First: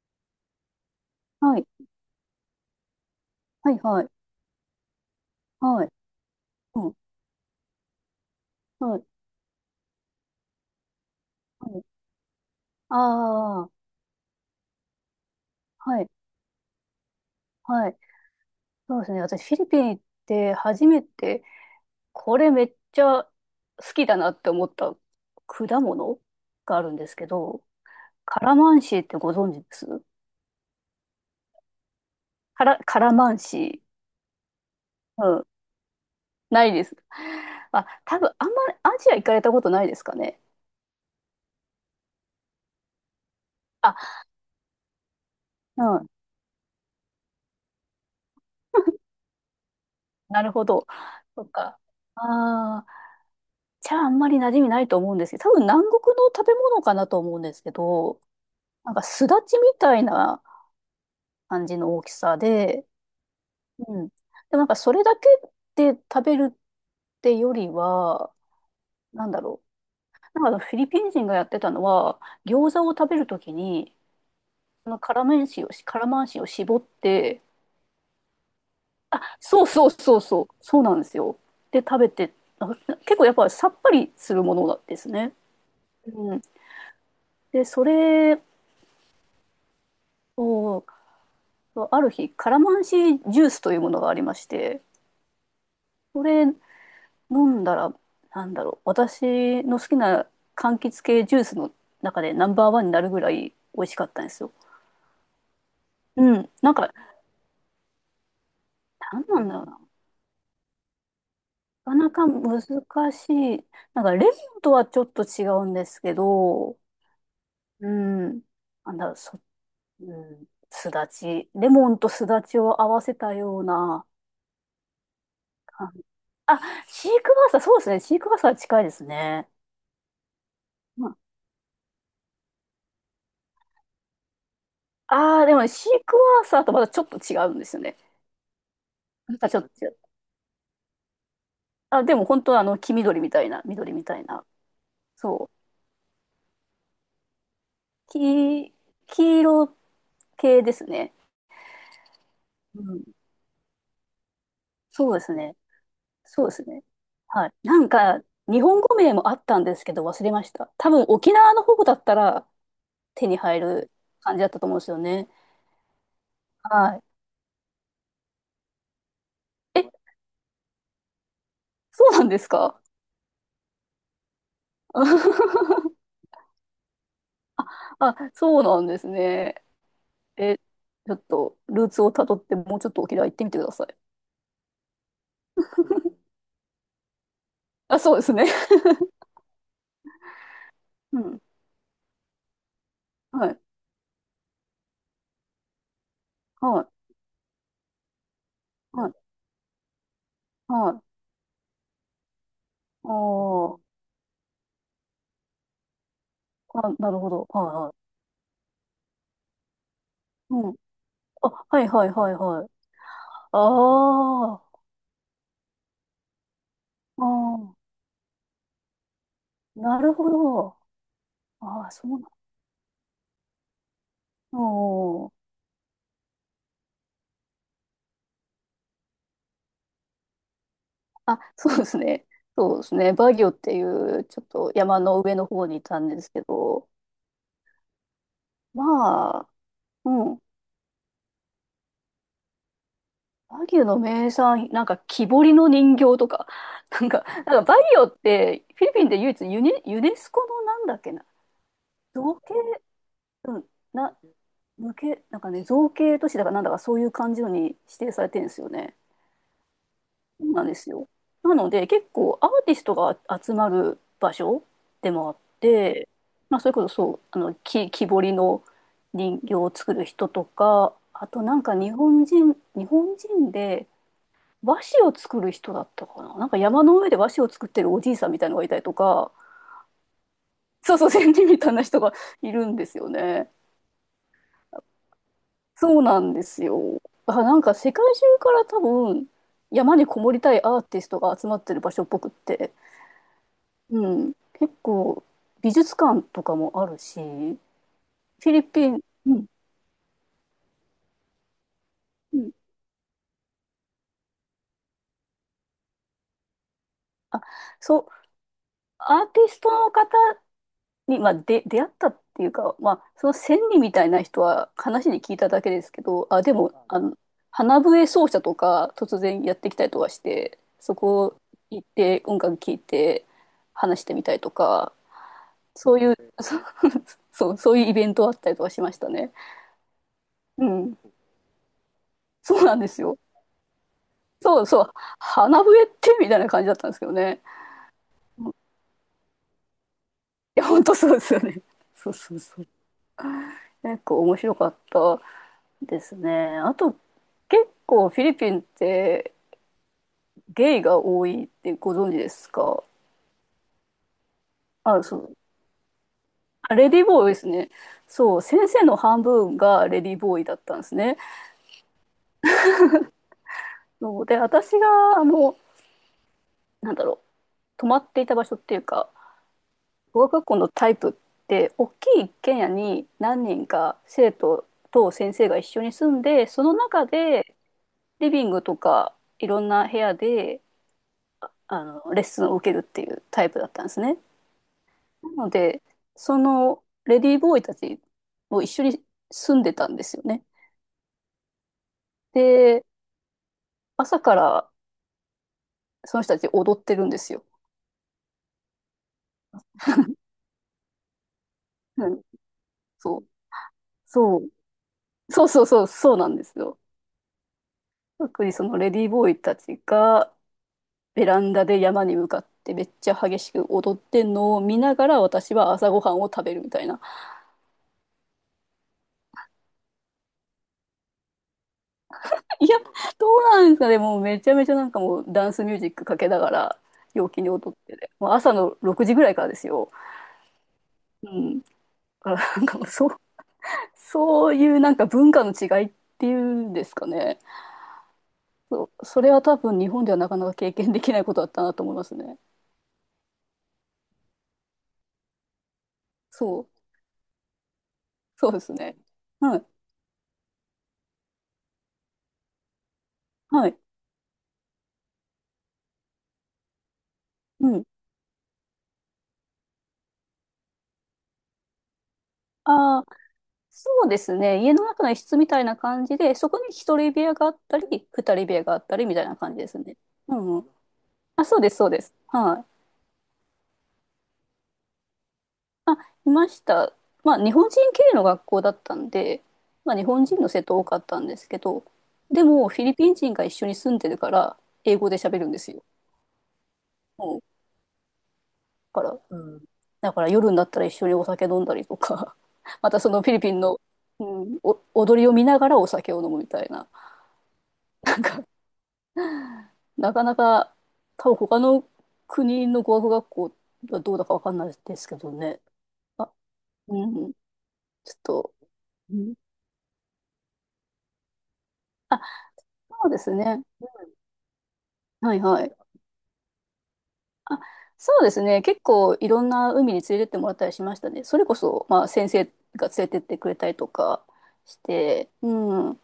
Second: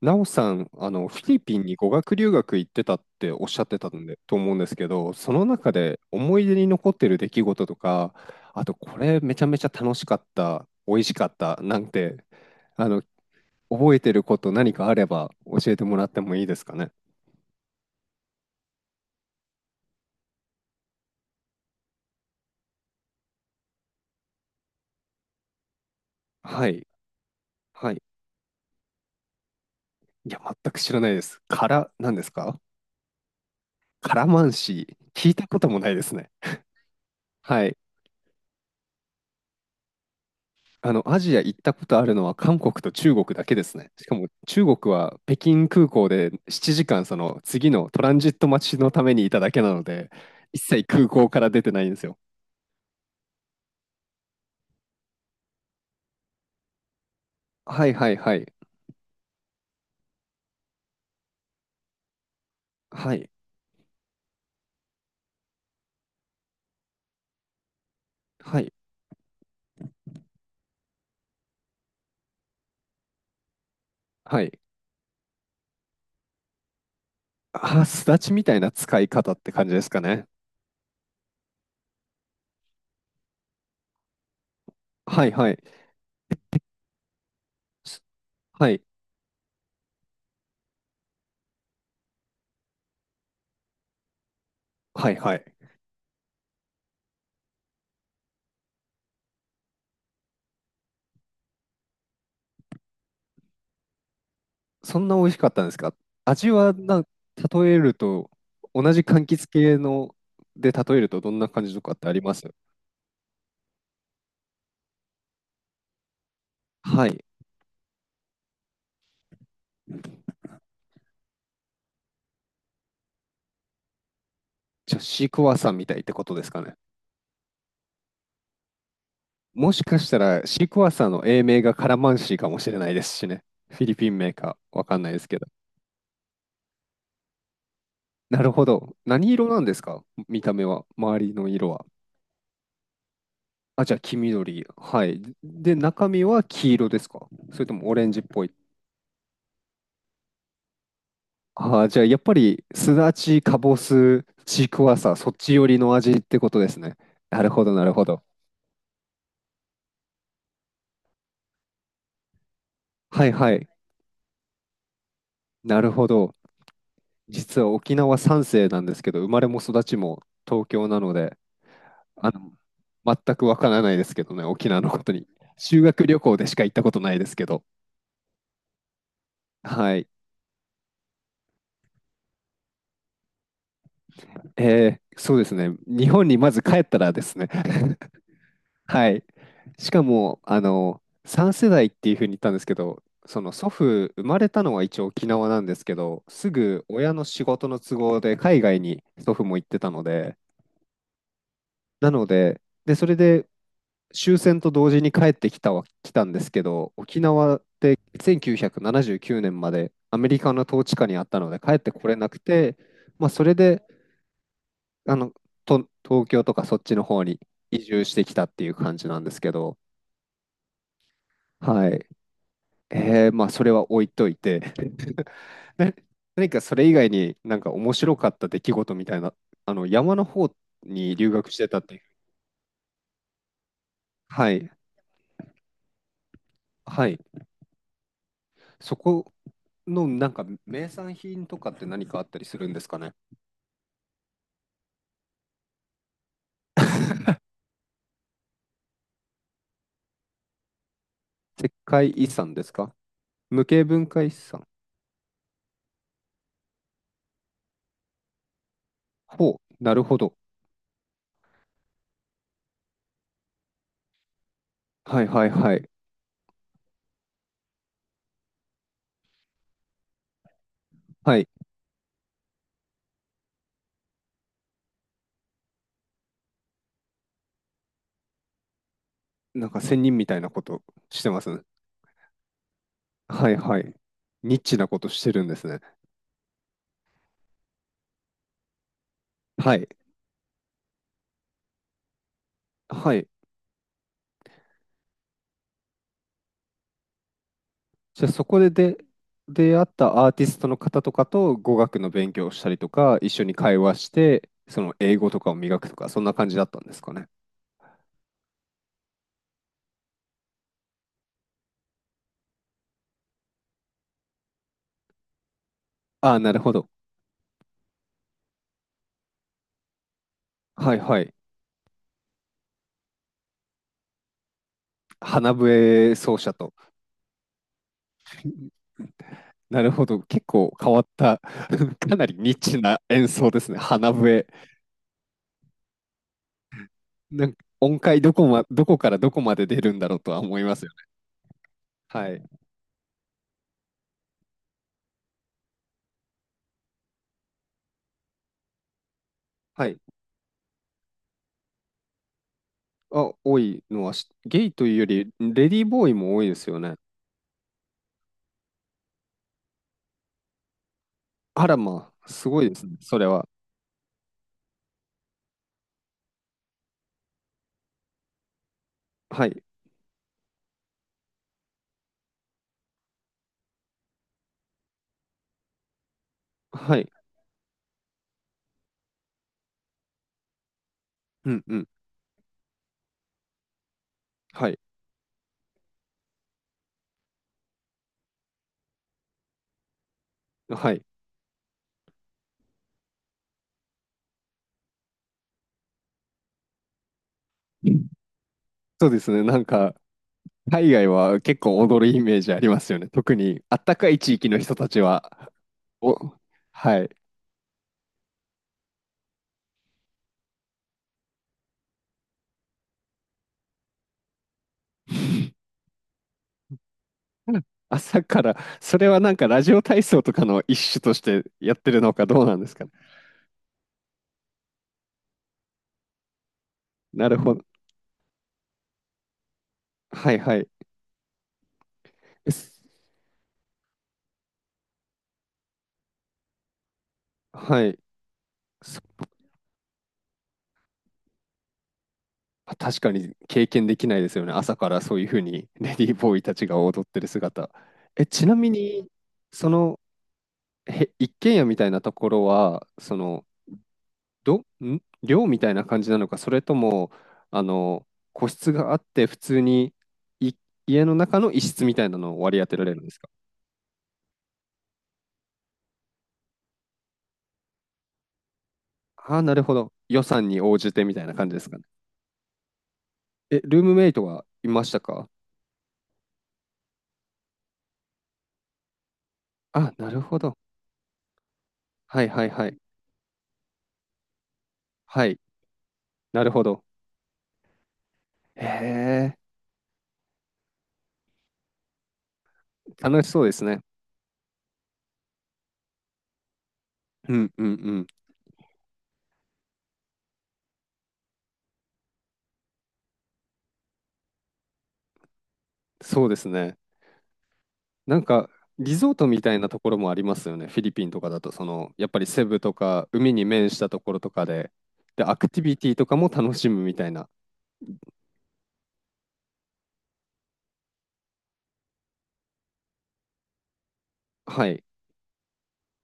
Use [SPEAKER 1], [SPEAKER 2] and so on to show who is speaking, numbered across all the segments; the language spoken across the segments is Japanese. [SPEAKER 1] なおさん、フィリピ
[SPEAKER 2] は
[SPEAKER 1] ン
[SPEAKER 2] い、
[SPEAKER 1] に語学留学行ってたっておっしゃっ
[SPEAKER 2] は
[SPEAKER 1] て
[SPEAKER 2] い、
[SPEAKER 1] た
[SPEAKER 2] は
[SPEAKER 1] ん
[SPEAKER 2] い、
[SPEAKER 1] で、と思うんですけど、その中
[SPEAKER 2] はい、
[SPEAKER 1] で思い出に
[SPEAKER 2] う
[SPEAKER 1] 残
[SPEAKER 2] ん、
[SPEAKER 1] ってる出来事とか、あと、
[SPEAKER 2] は
[SPEAKER 1] こ
[SPEAKER 2] い、
[SPEAKER 1] れめちゃめちゃ楽しかった、美味しかった、
[SPEAKER 2] は
[SPEAKER 1] な
[SPEAKER 2] い、
[SPEAKER 1] んて、あの、
[SPEAKER 2] ああ、
[SPEAKER 1] 覚えてること何かあれば教えても
[SPEAKER 2] は
[SPEAKER 1] ら
[SPEAKER 2] い、
[SPEAKER 1] ってもいいですかね。
[SPEAKER 2] はい、そうですね。私、フィリピン行って初めて、これめっちゃ好きだなって思った果物
[SPEAKER 1] は
[SPEAKER 2] があ
[SPEAKER 1] い、
[SPEAKER 2] るんですけど、
[SPEAKER 1] はい。
[SPEAKER 2] カラマンシーってご存知です
[SPEAKER 1] いや、全く知らないですから、何ですか
[SPEAKER 2] カラ、カラマンシ
[SPEAKER 1] カラマンシー？
[SPEAKER 2] ー。
[SPEAKER 1] 聞い
[SPEAKER 2] うん、
[SPEAKER 1] たこともないですね。
[SPEAKER 2] ないです。
[SPEAKER 1] は い。
[SPEAKER 2] あ、多分あんまアジア行かれたことないですかね。
[SPEAKER 1] アジア行ったことあるのは韓国と中国だけですね。し
[SPEAKER 2] あ、
[SPEAKER 1] かも中国は北京
[SPEAKER 2] う
[SPEAKER 1] 空
[SPEAKER 2] ん、
[SPEAKER 1] 港で7時間その次のトランジット待ちのた めにいただけなので、
[SPEAKER 2] なる
[SPEAKER 1] 一
[SPEAKER 2] ほ
[SPEAKER 1] 切
[SPEAKER 2] ど。
[SPEAKER 1] 空港か
[SPEAKER 2] そっ
[SPEAKER 1] ら出て
[SPEAKER 2] か。
[SPEAKER 1] ないんですよ。
[SPEAKER 2] ああ、茶はあんまり馴染みないと思うんですけど、多分南国の食べ物かなと思うんですけ
[SPEAKER 1] はいはい
[SPEAKER 2] ど、
[SPEAKER 1] はい。
[SPEAKER 2] なんかすだちみたいな感じの大きさで、
[SPEAKER 1] はい。
[SPEAKER 2] うん。でもなんかそれだけで食べるってよりは、
[SPEAKER 1] はい。
[SPEAKER 2] なんだろう。なんかフィリピン人がやってたのは、餃子を食べるときに、
[SPEAKER 1] はい。
[SPEAKER 2] その辛マンシを絞って、
[SPEAKER 1] あ、すだちみたいな使い方って
[SPEAKER 2] そ
[SPEAKER 1] 感
[SPEAKER 2] う
[SPEAKER 1] じで
[SPEAKER 2] そ
[SPEAKER 1] す
[SPEAKER 2] う
[SPEAKER 1] か
[SPEAKER 2] そう
[SPEAKER 1] ね。
[SPEAKER 2] そう、そうなんですよ。で、食べて、あ、結構やっぱさっぱりするものなんです
[SPEAKER 1] はい
[SPEAKER 2] ね。
[SPEAKER 1] はい。
[SPEAKER 2] うん。で、そ
[SPEAKER 1] す
[SPEAKER 2] れ
[SPEAKER 1] はい。
[SPEAKER 2] を、そう、ある日、カラマンシージュースというものがありまして、
[SPEAKER 1] はいはい。
[SPEAKER 2] これ飲んだら、なんだろう、私の好きな柑橘系ジュースの中でナンバーワンになるぐらい美味しかったんですよ。
[SPEAKER 1] そんな美味しかったんですか？
[SPEAKER 2] う
[SPEAKER 1] 味
[SPEAKER 2] ん、な
[SPEAKER 1] は
[SPEAKER 2] んか、
[SPEAKER 1] 例えると、同じ
[SPEAKER 2] な
[SPEAKER 1] 柑
[SPEAKER 2] んな
[SPEAKER 1] 橘
[SPEAKER 2] んだろう
[SPEAKER 1] 系
[SPEAKER 2] な。
[SPEAKER 1] ので例えるとどんな感じとかって
[SPEAKER 2] な
[SPEAKER 1] あり
[SPEAKER 2] か
[SPEAKER 1] ま
[SPEAKER 2] な
[SPEAKER 1] す？
[SPEAKER 2] か難しい。なんか、レモンとはちょっと違うんですけど、
[SPEAKER 1] はい。
[SPEAKER 2] うん、なんだろう、うん、すだち。レモンとすだちを合わせたような
[SPEAKER 1] じゃあ、シークワーサーみ
[SPEAKER 2] 感
[SPEAKER 1] たいっ
[SPEAKER 2] じ。
[SPEAKER 1] てことですか
[SPEAKER 2] あ、
[SPEAKER 1] ね。
[SPEAKER 2] シークワーサー、そうですね。シークワーサー近いですね。
[SPEAKER 1] もしかしたら、シークワーサーの英名がカラマンシーかもしれないですしね。フィリピンメーカー、わかんないですけ
[SPEAKER 2] あ
[SPEAKER 1] ど。
[SPEAKER 2] あ、でもね、シークワーサーとまたちょっと違うんですよね。
[SPEAKER 1] なるほど。何
[SPEAKER 2] ま
[SPEAKER 1] 色
[SPEAKER 2] たち
[SPEAKER 1] な
[SPEAKER 2] ょ
[SPEAKER 1] ん
[SPEAKER 2] っ
[SPEAKER 1] です
[SPEAKER 2] と違う。
[SPEAKER 1] か？見た目は、周りの色は。
[SPEAKER 2] あ、でも本当はあの、黄緑みたいな、
[SPEAKER 1] あ、じ
[SPEAKER 2] 緑
[SPEAKER 1] ゃあ、
[SPEAKER 2] み
[SPEAKER 1] 黄
[SPEAKER 2] たいな。
[SPEAKER 1] 緑。はい。
[SPEAKER 2] そう。
[SPEAKER 1] で、中身は黄色ですか？それともオレンジっぽい。
[SPEAKER 2] 黄、黄色系ですね。
[SPEAKER 1] ああ、じゃあ、やっぱり、
[SPEAKER 2] う
[SPEAKER 1] す
[SPEAKER 2] ん。
[SPEAKER 1] だち、かぼす、シークワー
[SPEAKER 2] そ
[SPEAKER 1] サ
[SPEAKER 2] う
[SPEAKER 1] ー、
[SPEAKER 2] で
[SPEAKER 1] そっ
[SPEAKER 2] す
[SPEAKER 1] ち
[SPEAKER 2] ね。
[SPEAKER 1] 寄りの味って
[SPEAKER 2] そう
[SPEAKER 1] こ
[SPEAKER 2] で
[SPEAKER 1] と
[SPEAKER 2] す
[SPEAKER 1] です
[SPEAKER 2] ね。
[SPEAKER 1] ね。な
[SPEAKER 2] は
[SPEAKER 1] る
[SPEAKER 2] い。
[SPEAKER 1] ほど、
[SPEAKER 2] な
[SPEAKER 1] な
[SPEAKER 2] ん
[SPEAKER 1] るほ
[SPEAKER 2] か、
[SPEAKER 1] ど。
[SPEAKER 2] 日本語名もあったんですけど、忘れました。多分沖縄の方だったら手
[SPEAKER 1] はい
[SPEAKER 2] に
[SPEAKER 1] は
[SPEAKER 2] 入
[SPEAKER 1] い。
[SPEAKER 2] る感じだったと思うんですよね。
[SPEAKER 1] なるほど。
[SPEAKER 2] はい。
[SPEAKER 1] 実は沖縄三世なんですけど、生まれも育ち
[SPEAKER 2] え、
[SPEAKER 1] も東京なので、
[SPEAKER 2] そうなん
[SPEAKER 1] あ
[SPEAKER 2] です
[SPEAKER 1] の、
[SPEAKER 2] か？
[SPEAKER 1] 全くわからないですけどね、沖縄のことに。修 学旅行でしか行ったことないですけど。
[SPEAKER 2] あ、そうなんですね。
[SPEAKER 1] はい。
[SPEAKER 2] え、ちょっと、ルーツをたどって、もうちょっと沖縄行ってみてください。
[SPEAKER 1] そうですね。日本にまず帰ったらですね。
[SPEAKER 2] あ、そうですね。
[SPEAKER 1] はい。しかも、
[SPEAKER 2] うん。
[SPEAKER 1] 3世代っていうふうに言ったんですけど、そ
[SPEAKER 2] は
[SPEAKER 1] の
[SPEAKER 2] い。
[SPEAKER 1] 祖父、生まれたのは一応沖縄なんですけど、すぐ
[SPEAKER 2] は
[SPEAKER 1] 親の仕事の都合で海外に
[SPEAKER 2] い。はい。
[SPEAKER 1] 祖父も行ってたので、
[SPEAKER 2] はい。
[SPEAKER 1] なので、そ
[SPEAKER 2] あ
[SPEAKER 1] れで
[SPEAKER 2] ー、
[SPEAKER 1] 終戦と同時に帰ってきたは来たんですけど、
[SPEAKER 2] あ、なる
[SPEAKER 1] 沖
[SPEAKER 2] ほど。
[SPEAKER 1] 縄っ
[SPEAKER 2] は
[SPEAKER 1] て1979年までアメリカ
[SPEAKER 2] い。はい。
[SPEAKER 1] の
[SPEAKER 2] うん。
[SPEAKER 1] 統治下にあったので
[SPEAKER 2] あ、
[SPEAKER 1] 帰っ
[SPEAKER 2] はい
[SPEAKER 1] て
[SPEAKER 2] は
[SPEAKER 1] こ
[SPEAKER 2] い
[SPEAKER 1] れな
[SPEAKER 2] はい
[SPEAKER 1] く
[SPEAKER 2] はい。
[SPEAKER 1] て、まあ、それ
[SPEAKER 2] あ
[SPEAKER 1] で
[SPEAKER 2] あ、あ、
[SPEAKER 1] あのと東京とかそっちの方
[SPEAKER 2] あ
[SPEAKER 1] に移
[SPEAKER 2] あ、
[SPEAKER 1] 住してきたっていう感じなんですけど、
[SPEAKER 2] なるほど。あ
[SPEAKER 1] は
[SPEAKER 2] あ、
[SPEAKER 1] い。
[SPEAKER 2] そうな
[SPEAKER 1] まあそれは置いといて
[SPEAKER 2] の。
[SPEAKER 1] な何かそれ以外になんか面白かった出来事みたいな、あの山の方に留
[SPEAKER 2] あ、
[SPEAKER 1] 学して
[SPEAKER 2] そ
[SPEAKER 1] た
[SPEAKER 2] う
[SPEAKER 1] っ
[SPEAKER 2] で
[SPEAKER 1] て
[SPEAKER 2] す
[SPEAKER 1] いう。
[SPEAKER 2] ね。そうですね。バギオっていう、ちょっ
[SPEAKER 1] はい。
[SPEAKER 2] と山の上の方にいたんですけど、
[SPEAKER 1] はい。そこ
[SPEAKER 2] まあ、
[SPEAKER 1] のな
[SPEAKER 2] う
[SPEAKER 1] ん
[SPEAKER 2] ん。
[SPEAKER 1] か名産品とかって何かあったりするんですかね？
[SPEAKER 2] バギオの名産、なんか木彫りの人形とか、なんか、なんかバギオって、フィリピンで唯一ユネスコのなんだっけな、
[SPEAKER 1] 石灰遺
[SPEAKER 2] 造形、
[SPEAKER 1] 産ですか？
[SPEAKER 2] うん、
[SPEAKER 1] 無形文
[SPEAKER 2] な、
[SPEAKER 1] 化遺産？
[SPEAKER 2] 無形、なんかね、造形都市だからなんだかそういう感じのに指定されてるんですよね。
[SPEAKER 1] ほう、なるほど。
[SPEAKER 2] そうなんですよ。なので、結構アーティストが集まる場所で
[SPEAKER 1] はい
[SPEAKER 2] もあっ
[SPEAKER 1] はいはい。
[SPEAKER 2] て、まあ、それこそそう、あの、木彫りの人形を作る人とか、あ
[SPEAKER 1] は
[SPEAKER 2] と
[SPEAKER 1] い。
[SPEAKER 2] なんか日本人で和紙を作る人だったかな。なんか山の上で和紙を作ってるおじいさんみたいのがいたりとか、
[SPEAKER 1] なんか仙人みたいなこと
[SPEAKER 2] そうそう、
[SPEAKER 1] して
[SPEAKER 2] 先
[SPEAKER 1] ま
[SPEAKER 2] 人
[SPEAKER 1] す
[SPEAKER 2] み
[SPEAKER 1] ね。
[SPEAKER 2] たいな人がいるんですよ
[SPEAKER 1] は
[SPEAKER 2] ね。
[SPEAKER 1] いはい。ニッチなことしてるんですね。
[SPEAKER 2] そうなんですよ。だからなんか世界中から多分
[SPEAKER 1] はい。
[SPEAKER 2] 山にこもりたいアーティストが集まってる場所っぽくって、
[SPEAKER 1] はい。
[SPEAKER 2] うん、結構美術館とかもあるし、フ
[SPEAKER 1] じゃあそ
[SPEAKER 2] ィ
[SPEAKER 1] こ
[SPEAKER 2] リ
[SPEAKER 1] で
[SPEAKER 2] ピ
[SPEAKER 1] で
[SPEAKER 2] ン、うん、
[SPEAKER 1] 出会ったアーティストの方とかと語学の勉
[SPEAKER 2] う
[SPEAKER 1] 強を
[SPEAKER 2] ん、
[SPEAKER 1] したりとか、一緒に会話して、その英語とかを磨くとか、そんな感じだったんですかね。
[SPEAKER 2] あ、そう、アーティストの方に、まあ、で、出会ったっていうか、まあ、その千里みたいな人は話に聞いただけですけど、
[SPEAKER 1] ああ、
[SPEAKER 2] あ、
[SPEAKER 1] な
[SPEAKER 2] で
[SPEAKER 1] るほ
[SPEAKER 2] も、
[SPEAKER 1] ど。
[SPEAKER 2] あの、花笛奏者とか突然やってきたりとかして、
[SPEAKER 1] は
[SPEAKER 2] そ
[SPEAKER 1] いはい。
[SPEAKER 2] こ行って音楽聴いて話してみたりとか、
[SPEAKER 1] 花
[SPEAKER 2] そうい
[SPEAKER 1] 笛
[SPEAKER 2] う、
[SPEAKER 1] 奏者と。
[SPEAKER 2] う、そうそういうイベントあったりとかしましたね。
[SPEAKER 1] なるほど。結
[SPEAKER 2] う
[SPEAKER 1] 構変
[SPEAKER 2] ん。
[SPEAKER 1] わった、かなりニッ
[SPEAKER 2] そうな
[SPEAKER 1] チ
[SPEAKER 2] んで
[SPEAKER 1] な
[SPEAKER 2] すよ。
[SPEAKER 1] 演奏ですね。花笛。
[SPEAKER 2] そうそう。花笛ってみたいな感じだったんですけどね。
[SPEAKER 1] なんか音階
[SPEAKER 2] うん、い
[SPEAKER 1] どこからどこまで出るんだろうとは思い
[SPEAKER 2] や、
[SPEAKER 1] ま
[SPEAKER 2] 本
[SPEAKER 1] すよ
[SPEAKER 2] 当
[SPEAKER 1] ね。
[SPEAKER 2] そうですよね。そう
[SPEAKER 1] は
[SPEAKER 2] そう
[SPEAKER 1] い。
[SPEAKER 2] そう。結構面白かったですね。あと、結構フィリピンって
[SPEAKER 1] はい。
[SPEAKER 2] ゲイが多いってご存知ですか？
[SPEAKER 1] あ、多いのはゲイという
[SPEAKER 2] あ、
[SPEAKER 1] よ
[SPEAKER 2] そ
[SPEAKER 1] り、
[SPEAKER 2] う。
[SPEAKER 1] レディーボーイも多いです
[SPEAKER 2] あ、
[SPEAKER 1] よ
[SPEAKER 2] レ
[SPEAKER 1] ね。
[SPEAKER 2] ディーボーイですね。そう、先生の半分がレディーボーイだったんですね。
[SPEAKER 1] あらまあ、すごいですね。それは。
[SPEAKER 2] そうで、私が、あの、なんだろう、泊まっていた場所っていうか、
[SPEAKER 1] はい。
[SPEAKER 2] 語学学校のタイプって、大きい一軒家に何人か生徒と先生が一緒に住んで、その
[SPEAKER 1] は
[SPEAKER 2] 中
[SPEAKER 1] い。
[SPEAKER 2] でリビングとかいろんな部屋で
[SPEAKER 1] うんう
[SPEAKER 2] あ
[SPEAKER 1] ん。
[SPEAKER 2] のレッスンを受けるっていうタイプだったんですね。
[SPEAKER 1] はい。
[SPEAKER 2] なのでそのレディーボーイたちも一緒に住んでたんですよね。
[SPEAKER 1] はい。
[SPEAKER 2] で、朝からその人たち踊ってるんですよ。
[SPEAKER 1] そうですね。なんか、海外は結構
[SPEAKER 2] う
[SPEAKER 1] 踊るイ
[SPEAKER 2] ん、
[SPEAKER 1] メージありますよね。
[SPEAKER 2] そう
[SPEAKER 1] 特に、あったかい地
[SPEAKER 2] そ
[SPEAKER 1] 域
[SPEAKER 2] う
[SPEAKER 1] の人たち
[SPEAKER 2] そう
[SPEAKER 1] は。
[SPEAKER 2] そうそうそうな
[SPEAKER 1] お、
[SPEAKER 2] んですよ。
[SPEAKER 1] はい。
[SPEAKER 2] 特にそのレディーボーイたちがベランダで山に向かってめっちゃ激しく踊ってんのを見ながら私は朝ごはんを食べるみたいな。
[SPEAKER 1] 朝から、それはなんかラジオ体操とかの一種としてやってるのかどうなんで
[SPEAKER 2] い
[SPEAKER 1] す
[SPEAKER 2] や、
[SPEAKER 1] かね。
[SPEAKER 2] どうなんですかね。もうめちゃめちゃなんかもうダンスミュージックかけながら
[SPEAKER 1] な
[SPEAKER 2] 陽
[SPEAKER 1] る
[SPEAKER 2] 気に
[SPEAKER 1] ほど。
[SPEAKER 2] 踊ってて。もう朝の6時ぐらいからですよ。
[SPEAKER 1] はいはい。
[SPEAKER 2] うん。だから
[SPEAKER 1] え
[SPEAKER 2] なんか
[SPEAKER 1] す
[SPEAKER 2] もうそう、そういうなんか文化の違いっていうんですかね。
[SPEAKER 1] はい。
[SPEAKER 2] そ
[SPEAKER 1] そ
[SPEAKER 2] う、それは多分日本ではなかなか経験できないことだったなと思いますね。
[SPEAKER 1] 確かに経験できないですよね。朝からそういうふうに レディーボーイた
[SPEAKER 2] そ
[SPEAKER 1] ち
[SPEAKER 2] う、
[SPEAKER 1] が踊ってる姿。え、ち
[SPEAKER 2] そう
[SPEAKER 1] な
[SPEAKER 2] で
[SPEAKER 1] み
[SPEAKER 2] すね。
[SPEAKER 1] に、
[SPEAKER 2] はい、
[SPEAKER 1] その、一軒家みたいなところは、
[SPEAKER 2] はい、
[SPEAKER 1] 寮みたいな感じなのか、それとも、あ
[SPEAKER 2] うん。
[SPEAKER 1] の、個室があって、普通にい家の中の一室みたいなのを割り当てられ
[SPEAKER 2] あ
[SPEAKER 1] るん
[SPEAKER 2] あ、
[SPEAKER 1] ですか？
[SPEAKER 2] そうですね。家の中の一室みたいな感じで、そこに一人部屋があったり、二人部屋があったりみたいな
[SPEAKER 1] ああ、
[SPEAKER 2] 感
[SPEAKER 1] な
[SPEAKER 2] じ
[SPEAKER 1] る
[SPEAKER 2] で
[SPEAKER 1] ほ
[SPEAKER 2] す
[SPEAKER 1] ど。
[SPEAKER 2] ね。
[SPEAKER 1] 予
[SPEAKER 2] う
[SPEAKER 1] 算
[SPEAKER 2] ん
[SPEAKER 1] に
[SPEAKER 2] うん。
[SPEAKER 1] 応じてみたいな
[SPEAKER 2] あ、
[SPEAKER 1] 感じですかね。
[SPEAKER 2] そうです。はい。
[SPEAKER 1] え、ルームメイトはいましたか？
[SPEAKER 2] あ、いました。まあ、日本人系の学校だったんで、
[SPEAKER 1] あ、
[SPEAKER 2] まあ、日
[SPEAKER 1] なる
[SPEAKER 2] 本人
[SPEAKER 1] ほ
[SPEAKER 2] の
[SPEAKER 1] ど。
[SPEAKER 2] 生徒多かったんですけど、
[SPEAKER 1] はいは
[SPEAKER 2] で
[SPEAKER 1] いは
[SPEAKER 2] も、
[SPEAKER 1] い。
[SPEAKER 2] フィリピン人が一緒に住んでるから、英語で
[SPEAKER 1] は
[SPEAKER 2] 喋
[SPEAKER 1] い、
[SPEAKER 2] るんですよ。
[SPEAKER 1] なるほど。
[SPEAKER 2] うん。だ
[SPEAKER 1] へ
[SPEAKER 2] から、う
[SPEAKER 1] え、
[SPEAKER 2] ん。だから夜になったら一緒にお酒飲んだりとか、またそ
[SPEAKER 1] 楽
[SPEAKER 2] のフ
[SPEAKER 1] し
[SPEAKER 2] ィ
[SPEAKER 1] そ
[SPEAKER 2] リ
[SPEAKER 1] う
[SPEAKER 2] ピ
[SPEAKER 1] で
[SPEAKER 2] ン
[SPEAKER 1] すね。
[SPEAKER 2] の、うん、お踊りを見ながらお酒を飲むみたいな。
[SPEAKER 1] うんうんうん。
[SPEAKER 2] なかなか、多分他の国の語学学校はどうだかわかんないですけどね。
[SPEAKER 1] そう
[SPEAKER 2] あ、
[SPEAKER 1] ですね。
[SPEAKER 2] うん、ちょ
[SPEAKER 1] な
[SPEAKER 2] っ
[SPEAKER 1] んか、
[SPEAKER 2] と、
[SPEAKER 1] リゾー
[SPEAKER 2] う
[SPEAKER 1] ト
[SPEAKER 2] ん、
[SPEAKER 1] みたいなところもありますよね。フィリピンとかだと、やっぱ
[SPEAKER 2] あ、
[SPEAKER 1] りセブと
[SPEAKER 2] そ
[SPEAKER 1] か、
[SPEAKER 2] うで
[SPEAKER 1] 海
[SPEAKER 2] す
[SPEAKER 1] に
[SPEAKER 2] ね。
[SPEAKER 1] 面したところとかで、
[SPEAKER 2] は
[SPEAKER 1] ア
[SPEAKER 2] い
[SPEAKER 1] クティ
[SPEAKER 2] は
[SPEAKER 1] ビ
[SPEAKER 2] い。
[SPEAKER 1] ティとかも楽しむみたいな。
[SPEAKER 2] あ、そうですね。結構いろんな海に連れてってもらったりしましたね。それこそ、まあ先生が連れてってくれたりとか
[SPEAKER 1] は
[SPEAKER 2] し
[SPEAKER 1] い、
[SPEAKER 2] て、うん。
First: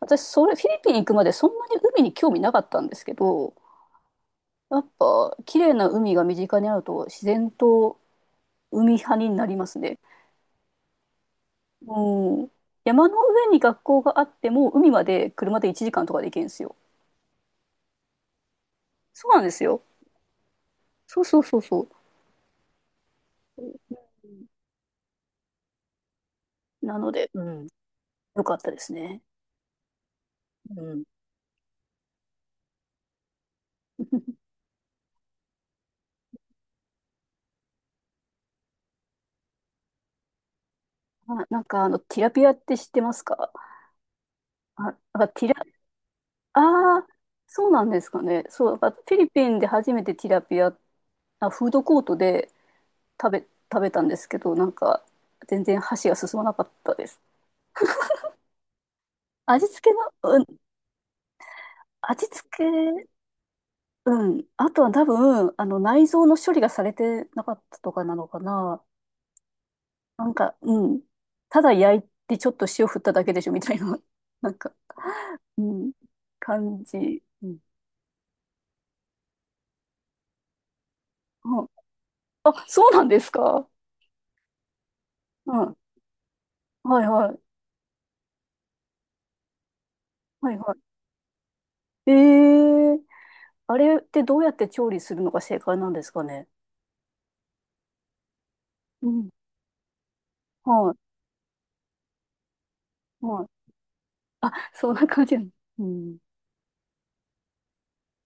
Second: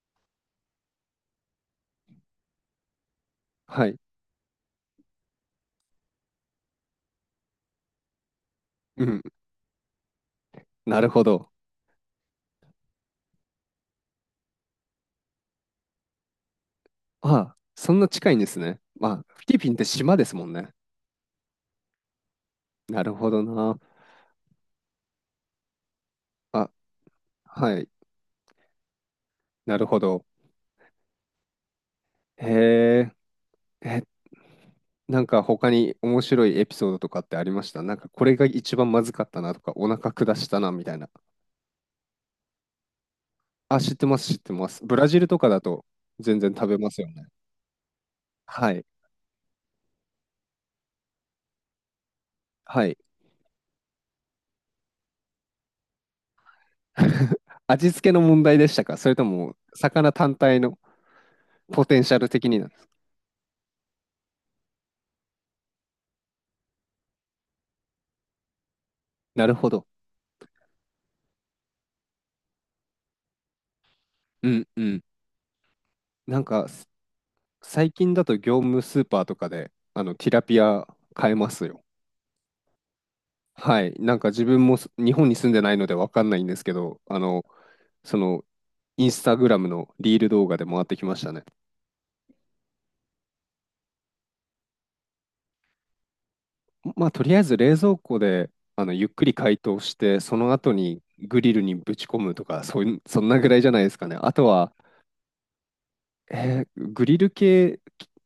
[SPEAKER 2] 私、それ、フィリピン行くまでそんなに海に興味なかったんですけど、
[SPEAKER 1] はい。
[SPEAKER 2] やっぱ、綺麗な海が身近にあると自然と海
[SPEAKER 1] う
[SPEAKER 2] 派
[SPEAKER 1] ん、
[SPEAKER 2] になりますね。
[SPEAKER 1] なるほど。
[SPEAKER 2] もうん。山の上に学校があっても、海まで車で1時間とかで行けるんですよ。
[SPEAKER 1] ああ、そんな近いんですね。まあ、
[SPEAKER 2] そうな
[SPEAKER 1] フ
[SPEAKER 2] んで
[SPEAKER 1] ィリ
[SPEAKER 2] す
[SPEAKER 1] ピンっ
[SPEAKER 2] よ。
[SPEAKER 1] て島ですもんね。
[SPEAKER 2] そうそうそうそ
[SPEAKER 1] なるほどな。
[SPEAKER 2] う。
[SPEAKER 1] あ、
[SPEAKER 2] なので、うん、
[SPEAKER 1] はい。
[SPEAKER 2] よかったですね。
[SPEAKER 1] なるほど。
[SPEAKER 2] うん。
[SPEAKER 1] へえ。え、なんか他に面白いエピソードとかってありました？なんかこれが一番まずかったなとか、お腹下したなみたいな。
[SPEAKER 2] あ、なんかあの、ティラピアって知ってますか？
[SPEAKER 1] あ、知ってます、知ってま
[SPEAKER 2] あ、
[SPEAKER 1] す。
[SPEAKER 2] なん
[SPEAKER 1] ブラジル
[SPEAKER 2] か
[SPEAKER 1] と
[SPEAKER 2] テ
[SPEAKER 1] か
[SPEAKER 2] ィ
[SPEAKER 1] だ
[SPEAKER 2] ラ、
[SPEAKER 1] と全然食べま
[SPEAKER 2] あ
[SPEAKER 1] す
[SPEAKER 2] あ、
[SPEAKER 1] よね。
[SPEAKER 2] そうなんですかね。そ
[SPEAKER 1] は
[SPEAKER 2] う、なん
[SPEAKER 1] い。
[SPEAKER 2] かフィリピンで初めてティラピア、あ、フードコートで
[SPEAKER 1] はい。
[SPEAKER 2] 食べ、食べたんですけど、なんか全然箸が進まなかったです。
[SPEAKER 1] 味付けの問題でしたか？それとも、
[SPEAKER 2] 味付け
[SPEAKER 1] 魚単
[SPEAKER 2] の、うん、
[SPEAKER 1] 体のポテンシャ
[SPEAKER 2] 味
[SPEAKER 1] ル
[SPEAKER 2] 付
[SPEAKER 1] 的になんです。
[SPEAKER 2] け、うん。あとは多分、あの、内臓の処理がされてなかったとかなのかな。
[SPEAKER 1] なるほど。
[SPEAKER 2] なんか、うん。ただ焼いてちょっと塩振っただけでしょみたいな、
[SPEAKER 1] う
[SPEAKER 2] なん
[SPEAKER 1] ん
[SPEAKER 2] か、
[SPEAKER 1] うん。
[SPEAKER 2] うん、
[SPEAKER 1] なんか、
[SPEAKER 2] 感じ。うん。
[SPEAKER 1] 最近だと業務スーパーとかで、ティラピア買えますよ。
[SPEAKER 2] あ、あそうなんですか。
[SPEAKER 1] はい、なんか自分も日本に住ん
[SPEAKER 2] う
[SPEAKER 1] でない
[SPEAKER 2] ん。
[SPEAKER 1] のでわかんないんですけど、
[SPEAKER 2] はいはい。
[SPEAKER 1] その、インスタグラムのリール動
[SPEAKER 2] は
[SPEAKER 1] 画
[SPEAKER 2] い
[SPEAKER 1] で
[SPEAKER 2] は
[SPEAKER 1] 回ってきましたね。
[SPEAKER 2] い。ええ、あれってどうやって調理するのが正解なんですかね。
[SPEAKER 1] まあ、とりあえず冷蔵庫でゆっ
[SPEAKER 2] う
[SPEAKER 1] く
[SPEAKER 2] ん。
[SPEAKER 1] り解凍して、その後
[SPEAKER 2] は
[SPEAKER 1] にグリルにぶち込むとか、そういう、そ
[SPEAKER 2] い。
[SPEAKER 1] んな
[SPEAKER 2] は
[SPEAKER 1] ぐ
[SPEAKER 2] い。
[SPEAKER 1] らいじゃないですかね。あと
[SPEAKER 2] あ、
[SPEAKER 1] は、
[SPEAKER 2] そんな感じなの。うん。
[SPEAKER 1] グリル系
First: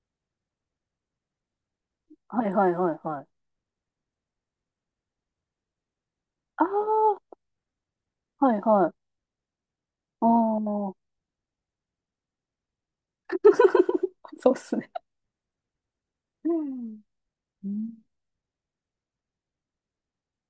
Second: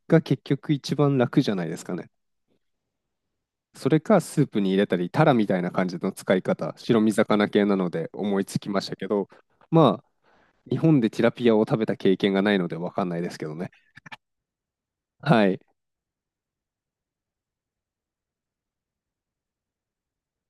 [SPEAKER 1] が結局一番楽じゃないですかね。
[SPEAKER 2] はいはいはいはい。
[SPEAKER 1] それかスープに入れたり、タラみたいな感じの使い
[SPEAKER 2] あ
[SPEAKER 1] 方、白身
[SPEAKER 2] あ、
[SPEAKER 1] 魚系なので思い
[SPEAKER 2] は
[SPEAKER 1] つ
[SPEAKER 2] い
[SPEAKER 1] きまし
[SPEAKER 2] は
[SPEAKER 1] たけ
[SPEAKER 2] い。
[SPEAKER 1] ど、ま
[SPEAKER 2] あ
[SPEAKER 1] 日本
[SPEAKER 2] あ。
[SPEAKER 1] でティラピアを食べた経験がないのでわかんないですけどね。
[SPEAKER 2] そうっすね。
[SPEAKER 1] はい。
[SPEAKER 2] うん。うん